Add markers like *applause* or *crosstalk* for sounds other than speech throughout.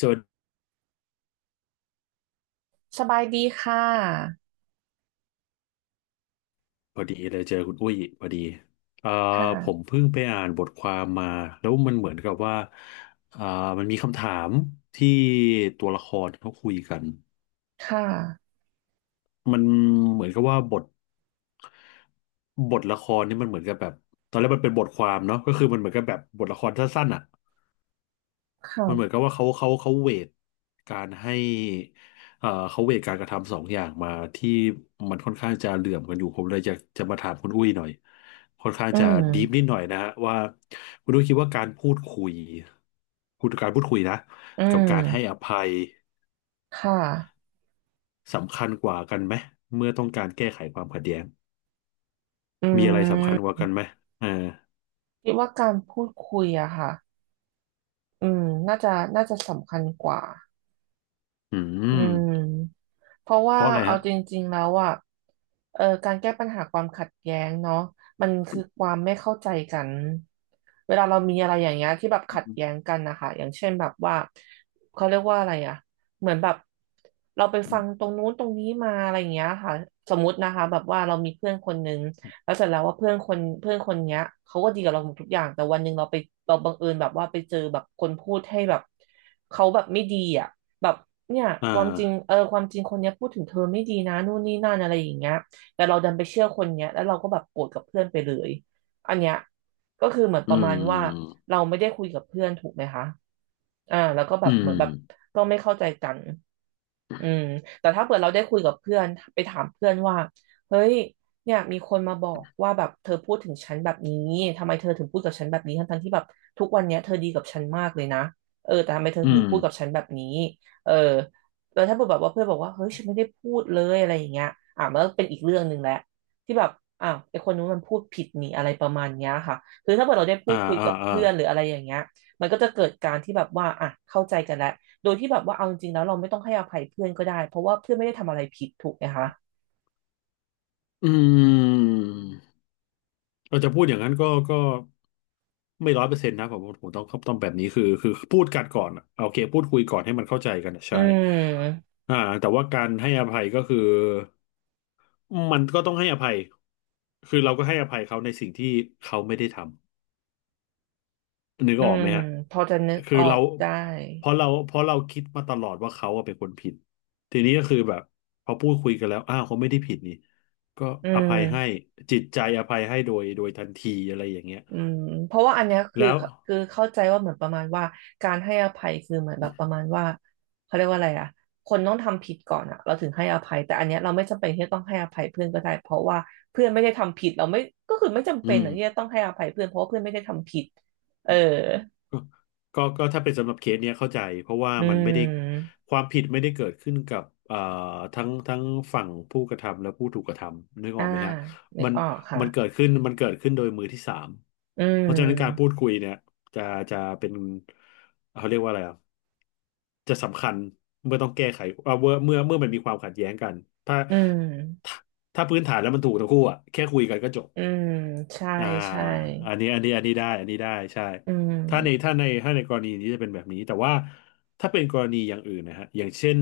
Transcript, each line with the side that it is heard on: left: สวัสดี
right: สบายดีค่ะ
left: พอดีเลยเจอคุณอุ้ยพอดีเอ่อผม
right: ค่ะ
left: เพิ่งไปอ่านบทความมาแล้วมันเหมือนกับว่าเอ่อมันมีคำถามที่ตัวละครเขาคุยกัน
right: ค่ะ
left: มันเหมือนกับว่าบทละครนี่มันเหมือนกับแบบตอนแรกมันเป็นบทความเนาะก็คือมันเหมือนกับแบบบทละครสั้นๆอ่ะ
right: ค
left: มันเหมือนกับ
right: ่ะ
left: ว่าเขาเวทการให้เขาเวทการกระทำสองอย่างมาที่มันค่อนข้างจะเหลื่อมกันอยู่ผมเลยอยากจะมาถามคุณอุ้ยหน่อยค่อนข้าง
right: อื
left: จะดีฟนิ
right: ม
left: ดหน่อยนะฮะว่าคุณอุ้ยคิดว่าการพูดคุยการพูดคุยนะ
right: อื
left: กับการให้
right: ม
left: อภัย
right: ค่ะ
left: สำคัญกว่ากันไหมเมื่อต้องการแก้ไขความขัดแย้ง
right: อื
left: มีอะไรสำคัญก
right: ม
left: ว่ากันไหมอ่า
right: คิดว่าการพูดคุยอะค่ะ อืม น่าจะ น่าจะสำคัญกว่า
left: อื
right: อื
left: ม
right: ม เพราะ
left: เพ
right: ว่า
left: ราะอะไร
right: เอา
left: ฮะ
right: จริงๆแล้วอ่ะเออการแก้ปัญหาความขัดแย้งเนาะมันคือความไม่เข้าใจกันเวลาเรามีอะไรอย่างเงี้ยที่แบบขัดแย้งกันนะคะอย่างเช่นแบบว่าเขาเรียกว่าอะไรอ่ะเหมือนแบบเราไปฟังตรงนู้นตรงนี้มาอะไรอย่างเงี้ยค่ะสมมตินะคะแบบว่าเรามีเพื่อนคนนึงแล้วเสร็จแล้วว่าเพื่อนคนเนี้ยเขาก็ดีกับเราหมดทุกอย่างแต่วันหนึ่งเราบังเอิญแบบว่าไปเจอแบบคนพูดให้แบบเขาแบบไม่ดีอ่ะ แบบเนี่ย
left: อ่า
right: ความจริงเออความจริงคนเนี้ยพูดถึงเธอไม่ดีนะนู่นนี่นั่นอะไรอย่างเงี้ยแต่เราดันไปเชื่อคนเนี้ยแล้วเราก็แบบโกรธกับเพื่อนไปเลยอันเนี้ยก็คือเหมือนป
left: อื
right: ระมาณว่า
left: ม
right: เราไม่ได้คุยกับเพื่อนถูกไหมคะอ่าแล้วก็แบ
left: อื
right: บเหมือ
left: ม
right: นแบบก็ไม่เข้าใจกันอืมแต่ถ้าเกิดเราได้คุยกับเพื่อนไปถามเพื่อนว่าเฮ้ยเนี่ยมีคนมาบอกว่าแบบเธอพูดถึงฉันแบบนี้ทำไมเธอถึงพูดกับฉันแบบนี้ทั้งๆที่แบบทุกวันเนี้ยเธอดีกับฉันมากเลยนะเออแต่ทำไมเธอ
left: อื
right: ถึ
left: ม
right: งพูดกับฉันแบบนี้ เออแล้วถ้าแบบว่าเพื่อนบอกว่าเฮ้ยฉันไม่ได้พูดเลยอะไรอย่างเงี้ยอ่ะมันก็เป็นอีกเรื่องหนึ่งแหละที่แบบอ้าวไอคนนู้นมันพูดผิดนี่อะไรประมาณเนี้ยค่ะคือถ้าเกิดเราได้พู
left: อ่า
right: ดคุย
left: อ่า
right: กับ
left: อ่า
right: เพื่อนหรืออะไรอย่างเงี้ยมันก็จะเกิดการที่แบบว่าอ่ะเข้าใจกันแล้วโดยที่แบบว่าเอาจริงๆแล้วเราไม่ต้องให้อภัยเพื่อนก็ได้เพราะว่าเพื่อนไม่ได้ทำอะไรผิดถูกไหมคะ
left: อืมเราจะพูดอย่างนั้นก็ไม่ร้อยเปอร์เซ็นต์นะผมต้องแบบนี้คือพูดกันก่อนอะโอเคพูดคุยก่อนให้มันเข้าใจกันอะ
right: อื
left: ใช่
right: ม
left: อ่าแต่ว่าการให้อภัยก็คือมันก็ต้องให้อภัยคือเราก็ให้อภัยเขาในสิ่งที่เขาไม่ได้ทำ นึก
right: อื
left: ออก
right: ม
left: ไหมฮะ
right: พอจะนึก
left: คื
right: อ
left: อ
right: อ
left: เรา
right: กได้
left: เพราะเราคิดมาตลอดว่าเขาอะเป็นคนผิด ทีนี้ก็คือแบบพอพูดคุยกันแล้วอ้าวเขาไม่ได้ผิดนี่ ก็
right: อื
left: อภั
right: ม
left: ยให้จิตใจอภัยให้โดยทันทีอะไรอย่างเงี้ย
right: อืมเพราะว่าอันเนี้ยคือ
left: แล้ว
right: คือเข้าใจว่าเหมือนประมาณว่าการให้อภัยคือเหมือนแบบประมาณว่าเขาเรียกว่าอะไรอะคนต้องทำผิดก่อนอะเราถึงให้อภัยแต่อันเนี้ยเราไม่จำเป็นที่จะต้องให้อภัยเพื่อนก็ได้เพราะว่าเพื่อนไม่ได้ทำผิดเราไม่ก็คือไม่จำ
left: อื
right: เป็น
left: ม
right: อะที่จะต้องให้อภัยเพื่อนเพราะว่าเพื่อนไม่ได้ทำผิดเออ
left: ก็ก็ถ้าเป็นสำหรับเคสเนี้ยเข้าใจเพราะว่า
right: อื
left: มันไม่ได้
right: ม
left: ความผิดไม่ได้เกิดขึ้นกับทั้งฝั่งผู้กระทำและผู้ถูกกระทำนึกอ
right: อ่า
left: อกไหมฮะ
right: นึก
left: มัน
right: ออกค่ะ
left: มันเกิดขึ้นมันเกิดขึ้นโดยมือที่สาม
right: อื
left: เพราะฉะนั้นการพูด
right: ม
left: คุยเนี่ยจะจะเป็นเขาเรียกว่าอะไรอ่ะจะสำคัญเมื่อต้องแก้ไขเมื่อมันมีความขัดแย้งกันถ้า
right: อืม
left: ถ้าถ้าพื้นฐานแล้วมันถูกทั้งคู่อ่ะแค่คุยกันก็จบ
right: อืมใช่
left: อ่า
right: ใช่
left: อันนี้ได้อันนี้ได้ใช่
right: อืม
left: ถ้าในกรณีนี้จะเป็นแบบนี้แต่ว่าถ้าเป็นกรณีอย่างอื่นนะฮะอย่างเช่น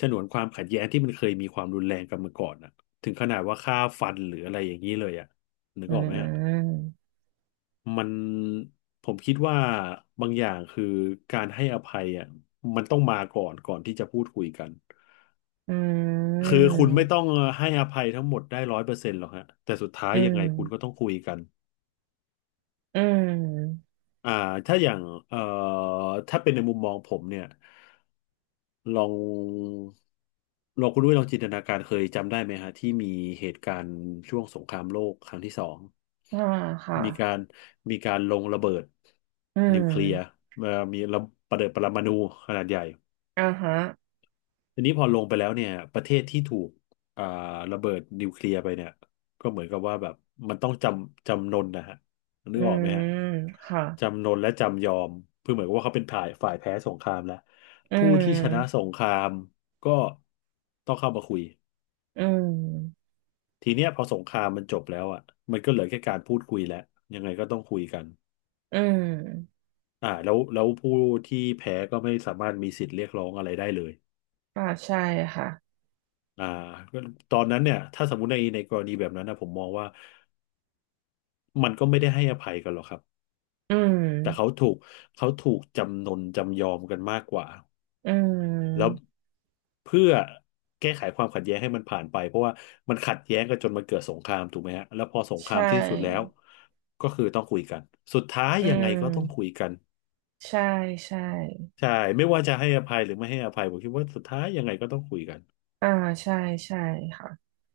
left: ฉนวนความขัดแย้งที่มันเคยมีความรุนแรงกันมาก่อนอะถึงขนาดว่าฆ่าฟันหรืออะไรอย่างนี้เลยอะนึก
right: อื
left: ออกไหมฮะ
right: ม
left: มันผมคิดว่าบางอย่างคือการให้อภัยอ่ะมันต้องมาก่อนก่อนที่จะพูดคุยกัน
right: อื
left: คือคุณไม่ต้อ
right: ม
left: งให้อภัยทั้งหมดได้ร้อยเปอร์เซ็นต์หรอกฮะแต่สุดท้าย
right: อื
left: ยังไง
right: ม
left: คุณก็ต้องคุยกัน
right: อืม
left: อ่าถ้าอย่างเอ่อถ้าเป็นในมุมมองผมเนี่ยลองลองคุณด้วยลองจินตนาการเคยจำได้ไหมฮะที่มีเหตุการณ์ช่วงสงครามโลกครั้งที่สอง
right: อ่าค่ะ
left: มีการมีการลงระเบิด
right: อื
left: นิวเคลียร์
right: ม
left: เอ่อมีระเบิดปรมาณูขนาดใหญ่
right: อ่าฮะ
left: ทีนี้พอลงไปแล้วเนี่ยประเทศที่ถูกอ่าระเบิดนิวเคลียร์ไปเนี่ยก็เหมือนกับว่าแบบมันต้องจำจำนนนะฮะนึ
right: อื
left: กออก
right: ม
left: ไหมฮะ
right: ค่ะ
left: จำนนและจำยอมเพื่อเหมือนกับว่าเขาเป็นฝ่ายแพ้สงครามแล้ว
right: อื
left: ผู้ที่ชนะส
right: ม
left: งครามก็ต้องเข้ามาคุย
right: อืม
left: ทีเนี้ยพอสงครามมันจบแล้วอ่ะมันก็เหลือแค่การพูดคุยแล้วยังไงก็ต้องคุยกัน
right: อืม
left: อ่าแล้วผู้ที่แพ้ก็ไม่สามารถมีสิทธิ์เรียกร้องอะไรได้เลย
right: อ่าใช่ค่ะ
left: อ่าก็ตอนนั้นเนี่ยถ้าสมมติในกรณีแบบนั้นนะผมมองว่ามันก็ไม่ได้ให้อภัยกันหรอกครับ
right: อืม
left: แต่เขาถูกจำนนจำยอมกันมากกว่า
right: อื
left: แล้ว
right: ม
left: เพื่อแก้ไขความขัดแย้งให้มันผ่านไปเพราะว่ามันขัดแย้งกันจนมันเกิดสงครามถูกไหมฮะแล้วพอสงค
right: ใช
left: รามที่สุดแล้ว
right: ่
left: ก็คือต้องคุยกันสุดท้าย
right: อื
left: ยังไงก็ต้องคุย
right: ม
left: กัน
right: ใช่ใช่
left: ใช่ไม่ว่าจะให้อภัยหรือไม่ให้อภัยผมคิดว่าสุดท้ายยังไงก็ต้องคุยกัน
right: อ่าใช่ใช่ค่ะ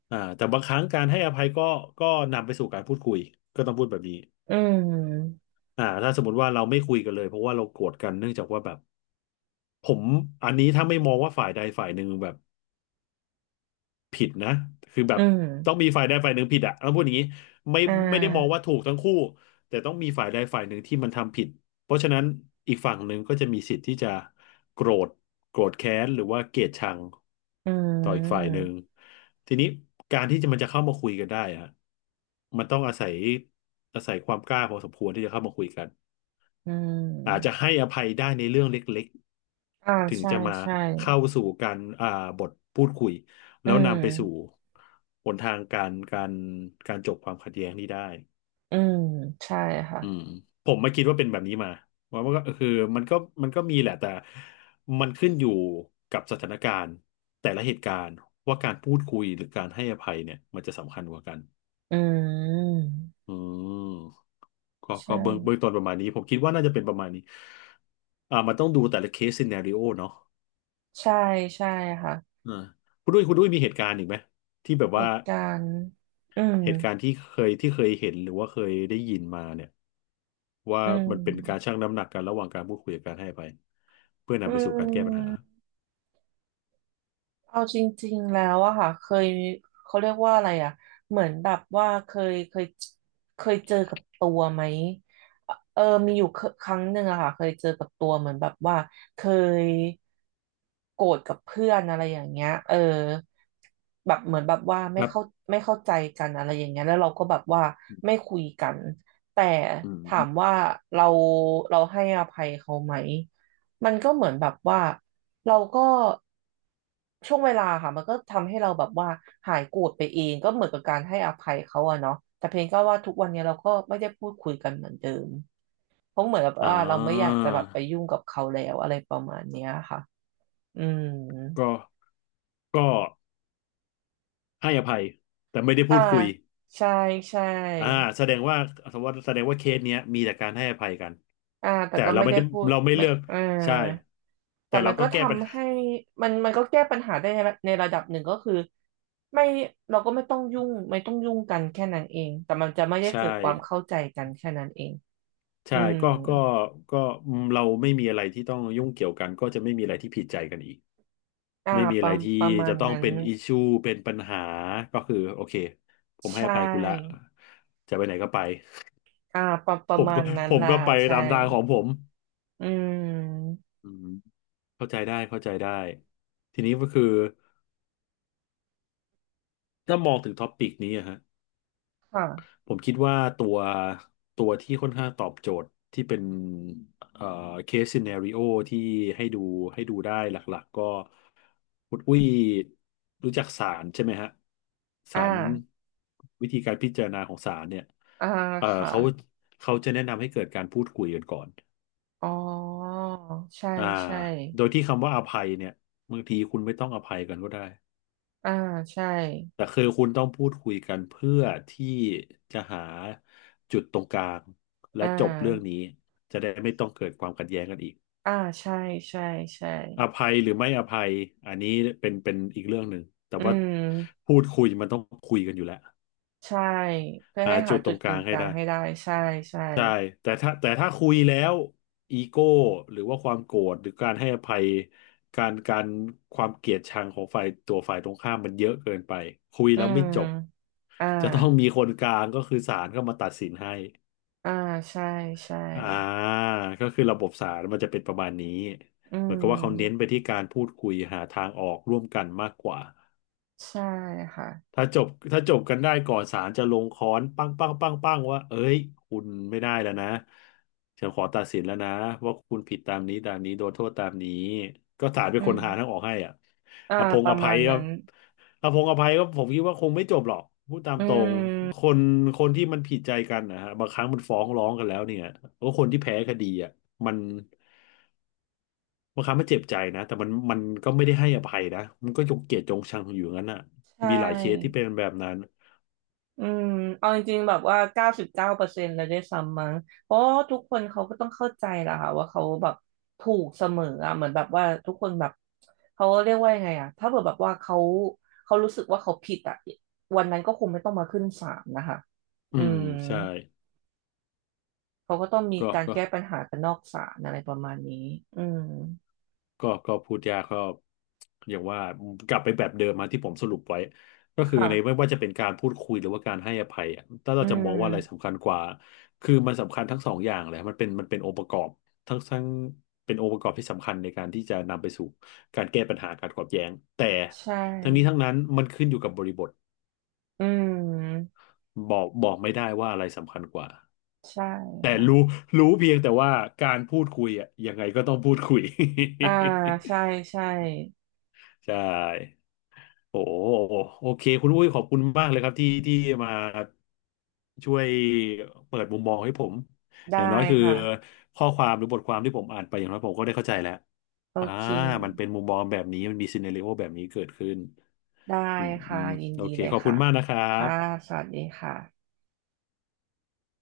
left: อ่าแต่บางครั้งการให้อภัยก็ก็นำไปสู่การพูดคุยก็ต้องพูดแบบนี้
right: อืม
left: ถ้าสมมติว่าเราไม่คุยกันเลยเพราะว่าเราโกรธกันเนื่องจากว่าแบบผมอันนี้ถ้าไม่มองว่าฝ่ายใดฝ่ายหนึ่งแบบผิดนะคือแบ
right: อื
left: บ
right: ม
left: ต้องมีฝ่ายใดฝ่ายหนึ่งผิดอะต้องพูดอย่างนี้ไม่
right: อ่
left: ไม่ได้มองว่า
right: า
left: ถูกทั้งคู่แต่ต้องมีฝ่ายใดฝ่ายหนึ่งที่มันทำผิดเพราะฉะนั้นอีกฝั่งหนึ่งก็จะมีสิทธิ์ที่จะโกรธโกรธแค้นหรือว่าเกลียดชัง
right: อื
left: ต่ออีกฝ่ายหนึ่
right: ม
left: งทีนี้การที่จะมันจะเข้ามาคุยกันได้อะมันต้องอาศัยความกล้าพอสมควรที่จะเข้ามาคุยกัน
right: อื
left: อาจจะ
right: ม
left: ให้อภัยได้ในเรื่องเล็ก
right: อ่า
left: ๆ ถึง
right: ใช่
left: จะมา
right: ใช่
left: เข้าสู่การบทพูดคุย
right: อื
left: แล้วนำไปสู่
right: ม
left: หนทางการการจบความขัดแย้งนี้ได้
right: อืมใช่ค่ะ
left: อืมผมมาคิดว่าเป็นแบบนี้มาว่ามันก็คือมันก็มันก็มีแหละแต่มันขึ้นอยู่กับสถานการณ์แต่ละเหตุการณ์ว่าการพูดคุยหรือการให้อภัยเนี่ยมันจะสำคัญกว่ากัน
right: อืม
left: อืมก็
right: ใช่
left: ก็เบื้องต้นประมาณนี้ผมคิดว่าน่าจะเป็นประมาณนี้อ่ามันต้องดูแต่ละเคสซีนาริโอเนาะ
right: ใช่ใช่ค่ะ
left: อ่าคุณด้วยมีเหตุการณ์อีกไหมที่แบบ
right: เห
left: ว่า
right: ตุการณ์อืม
left: เหตุการณ์ที่เคยเห็นหรือว่าเคยได้ยินมาเนี่ยว่า
right: อื
left: มันเป็นการชั่
right: ม
left: งน้ำหนักกันระหว่างการพูดคุยกับการให้อภัยเพื่อ
right: อื
left: นำไปสู่การแก้ปัญหา
right: ม เอาจริงๆแล้วอะค่ะเคยเขาเรียกว่าอะไรอะเหมือนแบบว่าเคยเจอกับตัวไหมเออมีอยู่เครั้งหนึ่งอะค่ะเคยเจอกับตัวเหมือนแบบว่าเคยโกรธกับเพื่อนอะไรอย่างเงี้ยเออแบบเหมือนแบบว่า
left: ค
right: ไม่
left: รั
right: เข้า
left: บ
right: ไม่เข้าใจกันอะไรอย่างเงี้ยแล้วเราก็แบบว่าไม่คุยกันแต่
left: อืม
right: ถามว่าเราเราให้อภัยเขาไหม มันก็เหมือนแบบว่าเราก็ช่วงเวลาค่ะมันก็ทำให้เราแบบว่าหายโกรธไปเองก็เหมือนกับการให้อภัยเขาอะเนาะแต่เพียงก็ว่าทุกวันเนี้ยเราก็ไม่ได้พูดคุยกันเหมือนเดิมเพราะเหมือนแบบ
left: อ่
right: ว่าเราไม่อยาก
left: า
right: จะแบบไปยุ่งกับเขาแล้วอะไรประมาณเนี้ยค่ะอืม
left: ก็ก็ให้อภัยแต่ไม่ได้
right: อ่า
left: พูดคุย
right: ใช่ใช่
left: อ่าแสดงว่าแสดงว่าเคสเนี้ยมีแต่การให้อภัยกัน
right: อ่าแต่
left: แต่
right: ก็
left: เรา
right: ไม่
left: ไม่
right: ได้
left: ได้
right: พูด
left: เราไม่
right: ไม่
left: เลือก
right: เออ
left: ใช่
right: แต่
left: แต่
right: มั
left: เรา
right: น
left: ก็
right: ก็
left: แก้ปัญ
right: ทำ
left: หา
right: ให้มันก็แก้ปัญหาได้ในระดับหนึ่งก็คือไม่เราก็ไม่ต้องยุ่งกันแค่นั้นเองแต่มันจะไม่ได้
left: ใช่
right: เกิดความเข้าใจกันแค่นั้นเองอื
left: ใช่
right: ม
left: ก็อืมเราไม่มีอะไรที่ต้องยุ่งเกี่ยวกันก็จะไม่มีอะไรที่ผิดใจกันอีก
right: อ่า
left: ไม่มี
right: ป
left: อะ
right: ระ
left: ไรที่
right: ประมา
left: จะ
right: ณ
left: ต้อง
right: นั้น
left: เป็นอิชูเป็นปัญหาก็คือโอเคผม
right: ใช
left: ให้อภัยคุณละ
right: ่
left: จะไปไหนก็ไป
right: อ่าประป
left: *laughs* ผ
right: ระ
left: ม
right: มา
left: ก็
right: ณนั้น
left: ผ
right: แห
left: ม
right: ละ
left: ก็
right: ค่ะ
left: ไป
right: ใช่
left: ตามทางของผม
right: อืม
left: อืมเข้าใจได้เข้าใจได้ทีนี้ก็คือถ้ามองถึงท็อปิกนี้อะฮะ
right: ค่ะ
left: ผมคิดว่าตัวที่ค่อนข้างตอบโจทย์ที่เป็นเอ่อเคสซีเนริโอที่ให้ดูได้หลักๆก็คุณอุ้ยรู้จักศาลใช่ไหมฮะศา
right: อ่า
left: ลวิธีการพิจารณาของศาลเนี่ย
right: อ่า
left: เอ่อ
right: ค่ะ
left: เขาเขาจะแนะนำให้เกิดการพูดคุยกันก่อน
right: อ๋อใช่
left: อ่า
right: ใช่
left: โดยที่คำว่าอภัยเนี่ยบางทีคุณไม่ต้องอภัยกันก็ได้
right: อ่าใช่
left: แต่คือคุณต้องพูดคุยกันเพื่อที่จะหาจุดตรงกลางและ
right: อ่า
left: จบเรื่องนี้จะได้ไม่ต้องเกิดความขัดแย้งกันอีก
right: อ่าใช่ใช่ใช่
left: อภัยหรือไม่อภัยอันนี้เป็นอีกเรื่องหนึ่งแต่
right: อื
left: ว่า
right: ม
left: พูดคุยมันต้องคุยกันอยู่แล้ว
right: ใช่เพื่อ
left: หา
right: ให้หา
left: จุดต
right: จุ
left: ร
right: ด
left: งกลา
right: กึ่ง
left: ง
right: ก
left: ให้
right: ลาง
left: ได้
right: ให้ได้ใช่ใช่
left: ใช่แต่ถ้าคุยแล้วอีโก้หรือว่าความโกรธหรือการให้อภัยการการความเกลียดชังของฝ่ายตรงข้ามมันเยอะเกินไปคุย
right: อื
left: แล้ว
right: ม
left: ไม่จบ
right: อ่า
left: จะต้องมีคนกลางก็คือศาลเข้ามาตัดสินให้
right: อ่าใช่ใช่
left: อ่าก็คือระบบศาลมันจะเป็นประมาณนี้
right: อื
left: เหมือนกับว่าเขาเน้นไป
right: ม
left: ที่การพูดคุยหาทางออกร่วมกันมากกว่า
right: ใช่ค่ะ
left: ถ้าจบกันได้ก่อนศาลจะลงค้อนปั้งปั้งปั้งปั้งว่าเอ้ยคุณไม่ได้แล้วนะฉันขอตัดสินแล้วนะว่าคุณผิดตามนี้ตามนี้โดนโทษตามนี้ก็ศาลเป็น
right: อื
left: ค
right: ม
left: นหาทางออกให้อ่ะ
right: อ่า
left: อภง
right: ป
left: อ
right: ระมา
left: ภัย
right: ณ
left: ก็
right: นั้น
left: อภงอภัยก็ผมคิดว่าคงไม่จบหรอกพูดตาม
right: อื
left: ตรงค
right: ม
left: นคนที่มันผิดใจกันนะฮะบางครั้งมันฟ้องร้องกันแล้วเนี่ยก็คนที่แพ้คดีอ่ะมันบางครั้งมันเจ็บใจนะแต่มันก็ไม่ได้ให้อภัยนะมันก็ยกเกียรติยงชังอยู่อย่างนั้นอ่ะ
right: ใช่
left: มีหลายเคสที่เป็นแบบนั้น
right: อืมเอาจริงๆแบบว่า99%เลยด้วยซ้ำมั้งเพราะว่าทุกคนเขาก็ต้องเข้าใจแหละค่ะว่าเขาแบบถูกเสมออะเหมือนแบบว่าทุกคนแบบเขาเรียกว่ายังไงอะถ้าเกิดแบบว่าเขารู้สึกว่าเขาผิดอะวันนั้นก็คงไม่ต้องมาขึ้นศาลนะคะ
left: อื
right: อื
left: ม
right: ม
left: ใช่
right: เขาก็ต้องมี
left: ก็
right: การ
left: ก็
right: แก้ปัญหากันนอกศาลอะไรประมาณนี้อืม
left: ก็ก็พูดยากก็อย่างว่ากลับไปแบบเดิมมาที่ผมสรุปไว้ก็คือในไม่
right: ค่ะ
left: ว่าจะเป็นการพูดคุยหรือว่าการให้อภัยอะถ้า
right: อื
left: เราจะมองว่าอะไร
right: ม
left: สำคัญกว่าคือมันสำคัญทั้งสองอย่างเลยมันเป็นองค์ประกอบทั้งทั้งเป็นองค์ประกอบที่สำคัญในการที่จะนำไปสู่การแก้ปัญหาการขัดแย้งแต่
right: ใช่
left: ทั้งนี้ทั้งนั้นมันขึ้นอยู่กับบริบท
right: อืม
left: บอกไม่ได้ว่าอะไรสำคัญกว่า
right: ใช่ค่ะ
left: รู้เพียงแต่ว่าการพูดคุยอ่ะยังไงก็ต้องพูดคุย
right: อ่าใช่ใช่
left: ใช่ โอ้โหโอเคคุณอุ้ยขอบคุณมากเลยครับที่มาช่วยเปิดมุมมองให้ผมอย่าง
right: ได้
left: น้อยคือ
right: ค่ะ
left: ข้อความหรือบทความที่ผมอ่านไปอย่างน้อยผมก็ได้เข้าใจแล้ว
right: โอ
left: อ่า
right: เค
left: มันเป็นมุมมองแบบนี้มันมีซีเน r ร o โอแบบนี้เกิดขึ้น
right: ได้
left: อืมอื
right: ค่ะ
left: ม
right: ยิน
left: โอ
right: ดี
left: เค
right: เลย
left: ขอบคุ
right: ค่ะ
left: ณมากนะครั
right: ค่ะ
left: บ
right: สวัสดีค่ะ